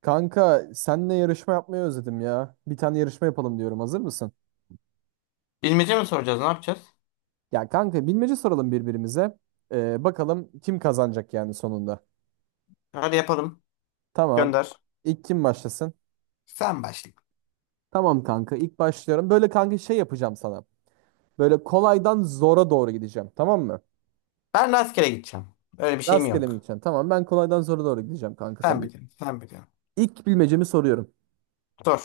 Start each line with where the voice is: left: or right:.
right: Kanka senle yarışma yapmayı özledim ya. Bir tane yarışma yapalım diyorum. Hazır mısın?
left: Bilmece mi soracağız? Ne yapacağız?
right: Ya kanka bilmece soralım birbirimize. Bakalım kim kazanacak yani sonunda.
left: Hadi yapalım.
right: Tamam.
left: Gönder.
right: İlk kim başlasın?
left: Sen başla.
right: Tamam kanka ilk başlıyorum. Böyle kanka şey yapacağım sana. Böyle kolaydan zora doğru gideceğim. Tamam mı?
left: Ben rastgele gideceğim. Öyle bir şeyim
right: Rastgele mi
left: yok.
right: gideceksin? Tamam ben kolaydan zora doğru gideceğim kanka
left: Sen
right: sana.
left: biliyorsun. Sen biliyorsun.
right: İlk bilmecemi soruyorum.
left: Sor.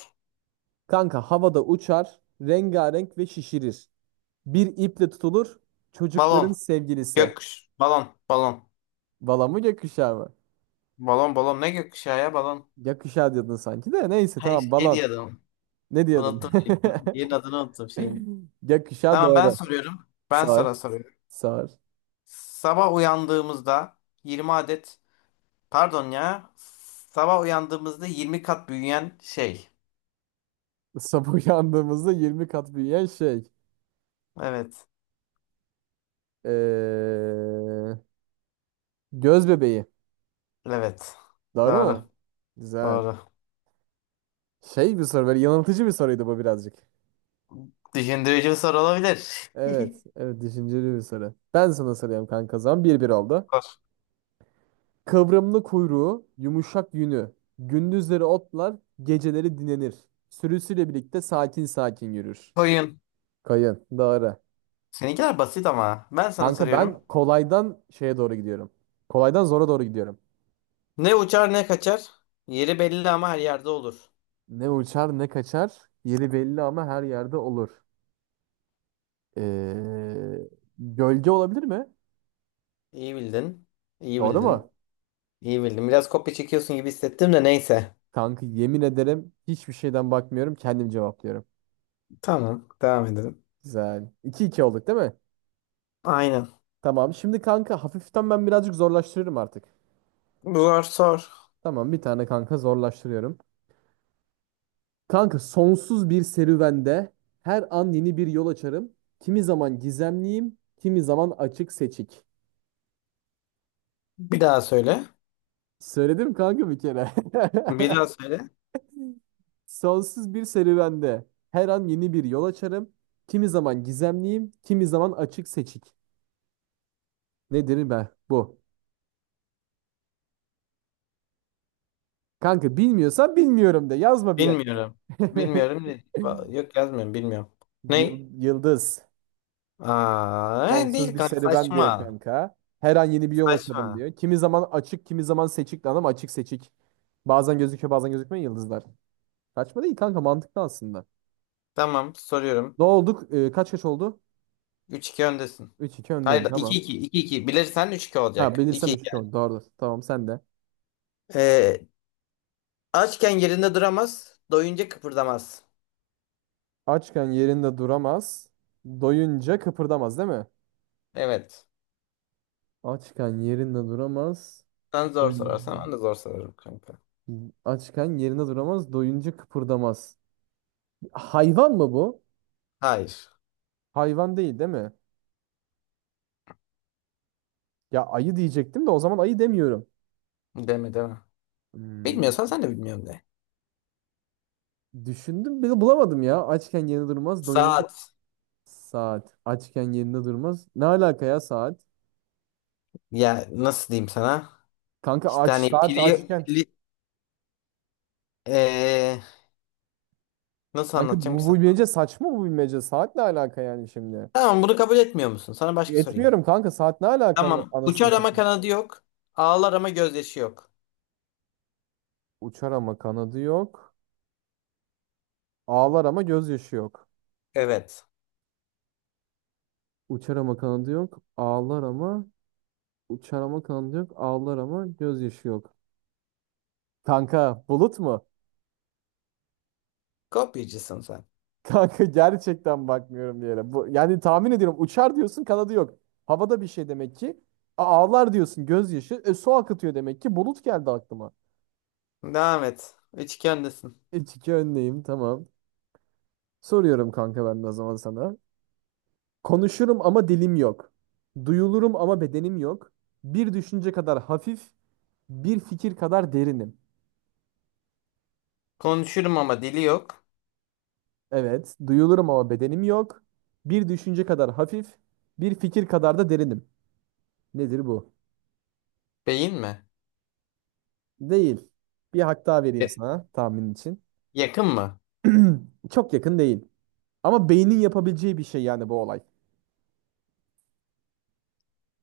right: Kanka havada uçar, rengarenk ve şişirir. Bir iple tutulur, çocukların
left: Balon.
right: sevgilisi.
left: Gökkuş. Balon. Balon.
right: Bala mı gökkuşağı mı?
left: Balon balon. Ne gökkuşağı ya balon?
right: Yakışa diyordun sanki de. Neyse tamam
left: Hayır şey diye
right: balon.
left: adam.
right: Ne diyordun?
left: Unuttum. Yerin adını unuttum şeyin.
right: Yakışa
left: Tamam ben
right: doğru.
left: soruyorum. Ben
right: sar
left: sana soruyorum.
right: sar
left: Sabah uyandığımızda 20 adet, pardon ya, sabah uyandığımızda 20 kat büyüyen şey.
right: Sabah yandığımızda yirmi kat büyüyen şey.
left: Evet.
right: Ee, Göz bebeği.
left: Evet.
right: Doğru
left: Doğru.
right: mu? Güzel.
left: Doğru.
right: Şey bir soru böyle yanıltıcı bir soruydu bu birazcık.
left: Düşündürücü bir soru olabilir.
right: Evet. Evet düşünceli bir soru. Ben sana soruyorum kanka o zaman. Bir 1 oldu.
left: Sor.
right: Kıvrımlı kuyruğu, yumuşak yünü. Gündüzleri otlar, geceleri dinlenir. Sürüsüyle birlikte sakin sakin yürür.
left: Koyun.
right: Kayın. Doğru.
left: Seninkiler basit ama. Ben sana
right: Kanka
left: soruyorum.
right: ben kolaydan şeye doğru gidiyorum. Kolaydan zora doğru gidiyorum.
left: Ne uçar ne kaçar. Yeri belli ama her yerde olur.
right: Ne uçar ne kaçar. Yeri belli ama her yerde olur. Ee, Gölge olabilir mi?
left: İyi bildin. İyi
right: Doğru mu?
left: bildin. İyi bildin. Biraz kopya çekiyorsun gibi hissettim de neyse.
right: Kanka yemin ederim hiçbir şeyden bakmıyorum. Kendim cevaplıyorum.
left: Tamam. Devam edelim.
right: Güzel. 2 iki olduk değil mi?
left: Aynen.
right: Tamam. Şimdi kanka hafiften ben birazcık zorlaştırırım artık.
left: Zor sor.
right: Tamam bir tane kanka zorlaştırıyorum. Kanka sonsuz bir serüvende her an yeni bir yol açarım. Kimi zaman gizemliyim, kimi zaman açık seçik.
left: Bir daha söyle.
right: Söyledim kanka bir kere.
left: Bir daha söyle.
right: Sonsuz bir serüvende her an yeni bir yol açarım. Kimi zaman gizemliyim, kimi zaman açık seçik. Nedir be bu? Kanka bilmiyorsan bilmiyorum de, yazma bir yerlere.
left: Bilmiyorum. Bilmiyorum. Ne? Va- Yok, yazmıyorum. Bilmiyorum. Ne?
right: Yıldız.
left: Aa,
right: Sonsuz
left: değil
right: bir
left: kanka.
right: serüven diyor
left: Saçma.
right: kanka. Her an yeni bir yol açalım
left: Saçma.
right: diyor. Kimi zaman açık, kimi zaman seçik lan, ama açık seçik. Bazen gözüküyor, bazen gözükmüyor yıldızlar. Kaçma değil kanka, mantıklı aslında.
left: Tamam. Soruyorum.
right: Ne olduk? Kaç kaç oldu?
left: Üç iki öndesin.
right: Üç iki
left: Hayır,
right: öndeyim,
left: iki
right: tamam.
left: iki iki. 2 bilirsen üç iki
right: Ha,
left: olacak. İki
right: bilirsem üç
left: iki.
right: iki
left: Yani.
right: oldu. Doğrudur. Tamam sen de.
left: Ee, Açken yerinde duramaz, doyunca kıpırdamaz.
right: Açken yerinde duramaz. Doyunca kıpırdamaz değil mi?
left: Evet.
right: Açken yerinde duramaz.
left: Sen zor sorarsan
right: Doyun...
left: ben de zor sorarım kanka.
right: Açken yerinde duramaz. Doyunca kıpırdamaz. Hayvan mı bu?
left: Hayır.
right: Hayvan değil değil mi? Ya ayı diyecektim de, o zaman ayı demiyorum.
left: Deme deme.
right: Hmm,
left: Bilmiyorsan sen de bilmiyorum de.
right: Düşündüm bile bulamadım ya. Açken yerinde durmaz, doyunca
left: Saat.
right: saat. Açken yerinde durmaz. Ne alaka ya saat?
left: Ya nasıl diyeyim sana?
right: Kanka
left: İşte
right: aç
left: hani
right: saat
left: pili,
right: açken.
left: pili ee, nasıl
right: Kanka
left: anlatacağım ki
right: bu
left: sana?
right: bilmece saçma bu bilmece. Saat ne alaka yani şimdi?
left: Tamam, bunu kabul etmiyor musun? Sana başka sorayım.
right: Etmiyorum kanka, saat ne alaka
left: Tamam.
right: anasını
left: Uçar ama
right: satayım.
left: kanadı yok. Ağlar ama gözyaşı yok.
right: Uçar ama kanadı yok. Ağlar ama gözyaşı yok.
left: Evet.
right: Uçar ama kanadı yok. Ağlar ama uçar ama kanadı yok. Ağlar ama gözyaşı yok. Kanka bulut mu?
left: Kopyacısın sen.
right: Kanka gerçekten bakmıyorum bir yere. Bu, yani tahmin ediyorum, uçar diyorsun kanadı yok. Havada bir şey demek ki. Ağlar diyorsun gözyaşı. E, su akıtıyor demek ki. Bulut geldi aklıma.
left: Devam et. Üçgendesin.
right: İlk iki önleyim tamam. Soruyorum kanka ben de o zaman sana. Konuşurum ama dilim yok. Duyulurum ama bedenim yok. Bir düşünce kadar hafif, bir fikir kadar derinim.
left: Konuşurum ama dili yok.
right: Evet, duyulurum ama bedenim yok. Bir düşünce kadar hafif, bir fikir kadar da derinim. Nedir bu?
left: Beyin mi?
right: Değil. Bir hak daha
left: E,
right: vereyim sana tahmin için.
left: Yakın mı?
right: Çok yakın değil. Ama beynin yapabileceği bir şey yani bu olay.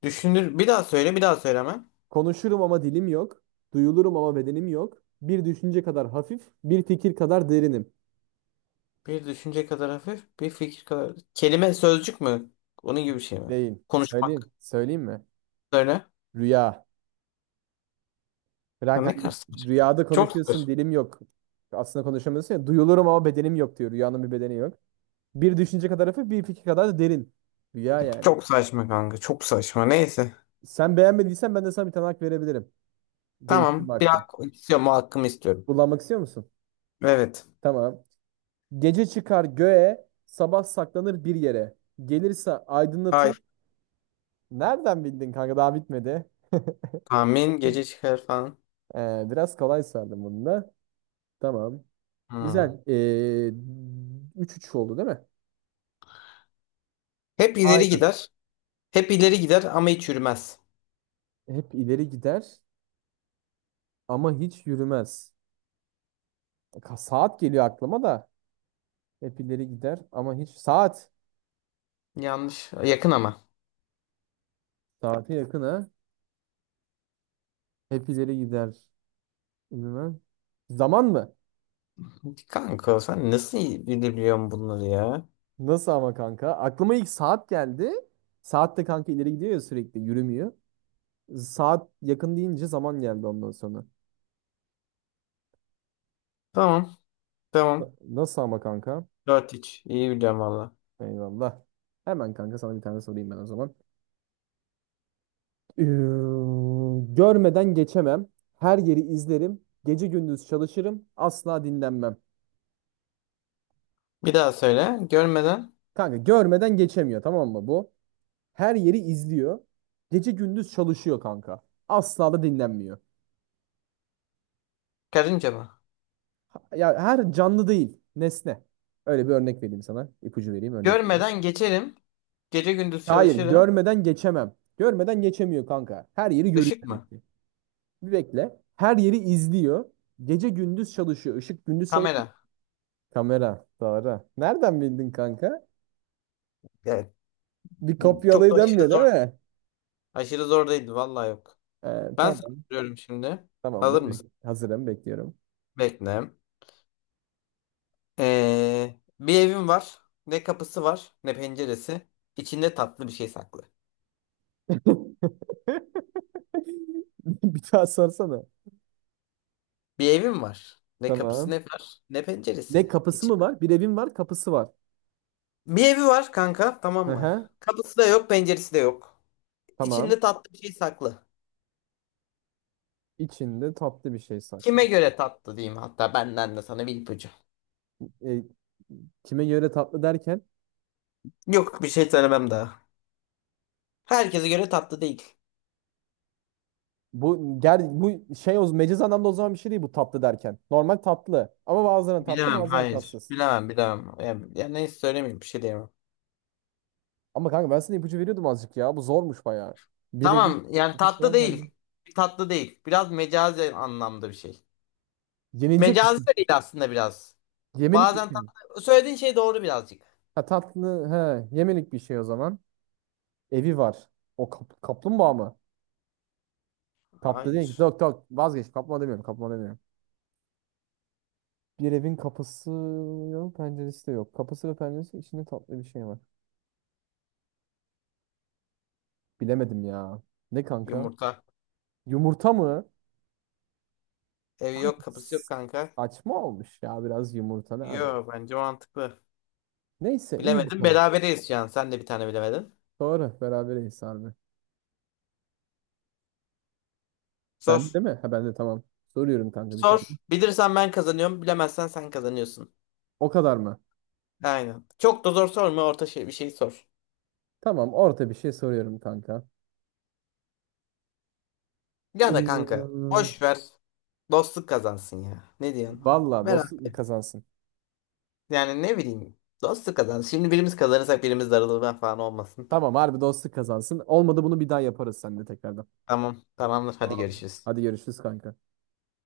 left: Düşünür. Bir daha söyle, bir daha söyle hemen.
right: Konuşurum ama dilim yok. Duyulurum ama bedenim yok. Bir düşünce kadar hafif, bir fikir kadar derinim.
left: Bir düşünce kadar hafif, bir fikir kadar. Kelime, sözcük mü? Onun gibi bir şey mi?
right: Değil.
left: Konuşmak.
right: Söyleyeyim. Söyleyeyim mi?
left: Söyle.
right: Rüya.
left: Ya
right: Frank
left: ne kadar
right: hangi
left: saçma.
right: rüyada
left: Çok
right: konuşuyorsun,
left: saçma.
right: dilim yok. Aslında konuşamıyorsun ya. Duyulurum ama bedenim yok diyor. Rüyanın bir bedeni yok. Bir düşünce kadar hafif, bir fikir kadar da derin. Rüya yani.
left: Çok saçma kanka. Çok saçma. Neyse.
right: Sen beğenmediysen ben de sana bir tane hak verebilirim. Değiştirme
left: Tamam. Bir
right: hakkı.
left: hak istiyorum. O hakkımı istiyorum.
right: Kullanmak istiyor musun?
left: Evet.
right: Tamam. Gece çıkar göğe, sabah saklanır bir yere. Gelirse
left: Ay.
right: aydınlatır. Nereden bildin kanka? Daha bitmedi.
left: Tahmin. Gece çıkar falan.
right: Biraz kolay sardım bunu da. Tamam.
left: Hmm.
right: Güzel. 3-3 oldu değil mi?
left: Hep ileri
right: Aynen.
left: gider. Hep ileri gider ama hiç yürümez.
right: Hep ileri gider ama hiç yürümez. Saat geliyor aklıma da. Hep ileri gider ama hiç... Saat.
left: Yanlış. Yakın ama.
right: Saate yakın ha. Hep ileri gider. Yürümez. Zaman mı?
left: Kanka sen nasıl iyi bilebiliyorsun bunları ya?
right: Nasıl ama kanka? Aklıma ilk saat geldi. Saat de kanka ileri gidiyor ya, sürekli yürümüyor. Saat yakın deyince zaman geldi ondan sonra.
left: Tamam. Tamam.
right: Nasıl ama kanka?
left: Dört iç, İyi biliyorum valla.
right: Eyvallah. Hemen kanka sana bir tane sorayım ben o zaman. Ee, Görmeden geçemem. Her yeri izlerim. Gece gündüz çalışırım. Asla dinlenmem.
left: Bir daha söyle. Görmeden.
right: Kanka görmeden geçemiyor, tamam mı bu? Her yeri izliyor. Gece gündüz çalışıyor kanka. Asla da dinlenmiyor.
left: Karınca mı?
right: Ya her canlı değil, nesne. Öyle bir örnek vereyim sana. İpucu vereyim, örnek vereyim.
left: Görmeden geçerim. Gece gündüz
right: Hayır,
left: çalışırım.
right: görmeden geçemem. Görmeden geçemiyor kanka. Her yeri görüyor
left: Işık
right: demek
left: mı?
right: ki. Bir bekle. Her yeri izliyor. Gece gündüz çalışıyor. Işık gündüz çalışıyor.
left: Kamera.
right: Kamera. Doğru. Nereden bildin kanka?
left: Evet.
right: Bir
left: Çok
right: kopyalayı
left: da aşırı
right: dönmüyor değil
left: zor.
right: mi?
left: Aşırı zor değildi. Valla yok. Ben sana
right: Tamam.
left: soruyorum şimdi.
right: Tamamdır.
left: Hazır mısın?
right: Hazırım. Bekliyorum.
left: Bekle. Bir evim var. Ne kapısı var ne penceresi. İçinde tatlı bir şey saklı.
right: Bir daha sorsana.
left: Bir evim var. Ne kapısı ne
right: Tamam.
left: var ne
right: Ne
left: penceresi.
right: kapısı mı
left: İçinde
right: var? Bir evim var, kapısı var.
left: bir evi var kanka, tamam mı?
right: Aha,
left: Kapısı da yok, penceresi de yok.
right: tamam.
left: İçinde tatlı bir şey saklı.
right: İçinde tatlı bir şey saklı.
left: Kime göre tatlı diyeyim, hatta benden de sana bir ipucu.
right: E, kime göre tatlı derken
left: Yok, bir şey söylemem daha. Herkese göre tatlı değil.
right: bu bu şey o meciz anlamda, o zaman bir şey değil bu tatlı derken. Normal tatlı. Ama bazılarına tatlı,
left: Bilemem
right: bazılarına
left: hayır.
right: tatsız.
left: Bilemem bilemem. Yani, yani neyse söylemeyeyim, bir şey diyemem.
right: Ama kanka ben sana ipucu veriyordum azıcık ya. Bu zormuş bayağı. Birebir.
left: Tamam yani
right: Bu nasıl
left: tatlı
right: lan
left: değil. Tatlı değil. Biraz mecazi anlamda bir şey.
right: Yenilecek bir
left: Mecazi
right: şey.
left: de değil aslında biraz.
right: Yemelik bir
left: Bazen
right: şey mi?
left: tatlı. Söylediğin şey doğru birazcık.
right: Ha tatlı, he yemelik bir şey o zaman. Evi var. Kaplumbağa mı? Kaplı değil ki.
left: Hayır.
right: Dök dök vazgeç. Kaplumbağa demiyorum. Kaplumbağa demiyorum. Bir evin kapısı yok, penceresi de yok. Kapısı ve penceresi içinde tatlı bir şey var. Bilemedim ya. Ne kanka?
left: Yumurta.
right: Yumurta mı?
left: Evi
right: Kanka,
left: yok kapısı yok
right: s-
left: kanka.
right: Saçma olmuş ya biraz, yumurta nereden?
left: Yok, bence mantıklı.
right: Neyse iyi
left: Bilemedim.
right: bakalım.
left: Berabereyiz şu an. Sen de bir tane bilemedin.
right: Doğru berabereyiz harbi.
left: Sor.
right: Bende değil mi? Ha bende, tamam. Soruyorum kanka bir tane.
left: Sor. Bilirsen ben kazanıyorum. Bilemezsen sen kazanıyorsun.
right: O kadar mı?
left: Aynen. Çok da zor sorma. Orta şey, bir şey sor.
right: Tamam orta bir şey soruyorum kanka.
left: Ya da kanka.
right: Iıı,
left: Boş ver. Dostluk kazansın ya. Ne diyorsun?
right: Valla
left: Beraber.
right: dostluk kazansın.
left: Yani ne bileyim. Dostluk kazansın. Şimdi birimiz kazanırsak birimiz darılır falan olmasın.
right: Tamam harbi dostluk kazansın. Olmadı bunu bir daha yaparız seninle tekrardan.
left: Tamam. Tamamdır. Hadi
right: Tamam.
left: görüşürüz.
right: Hadi görüşürüz kanka.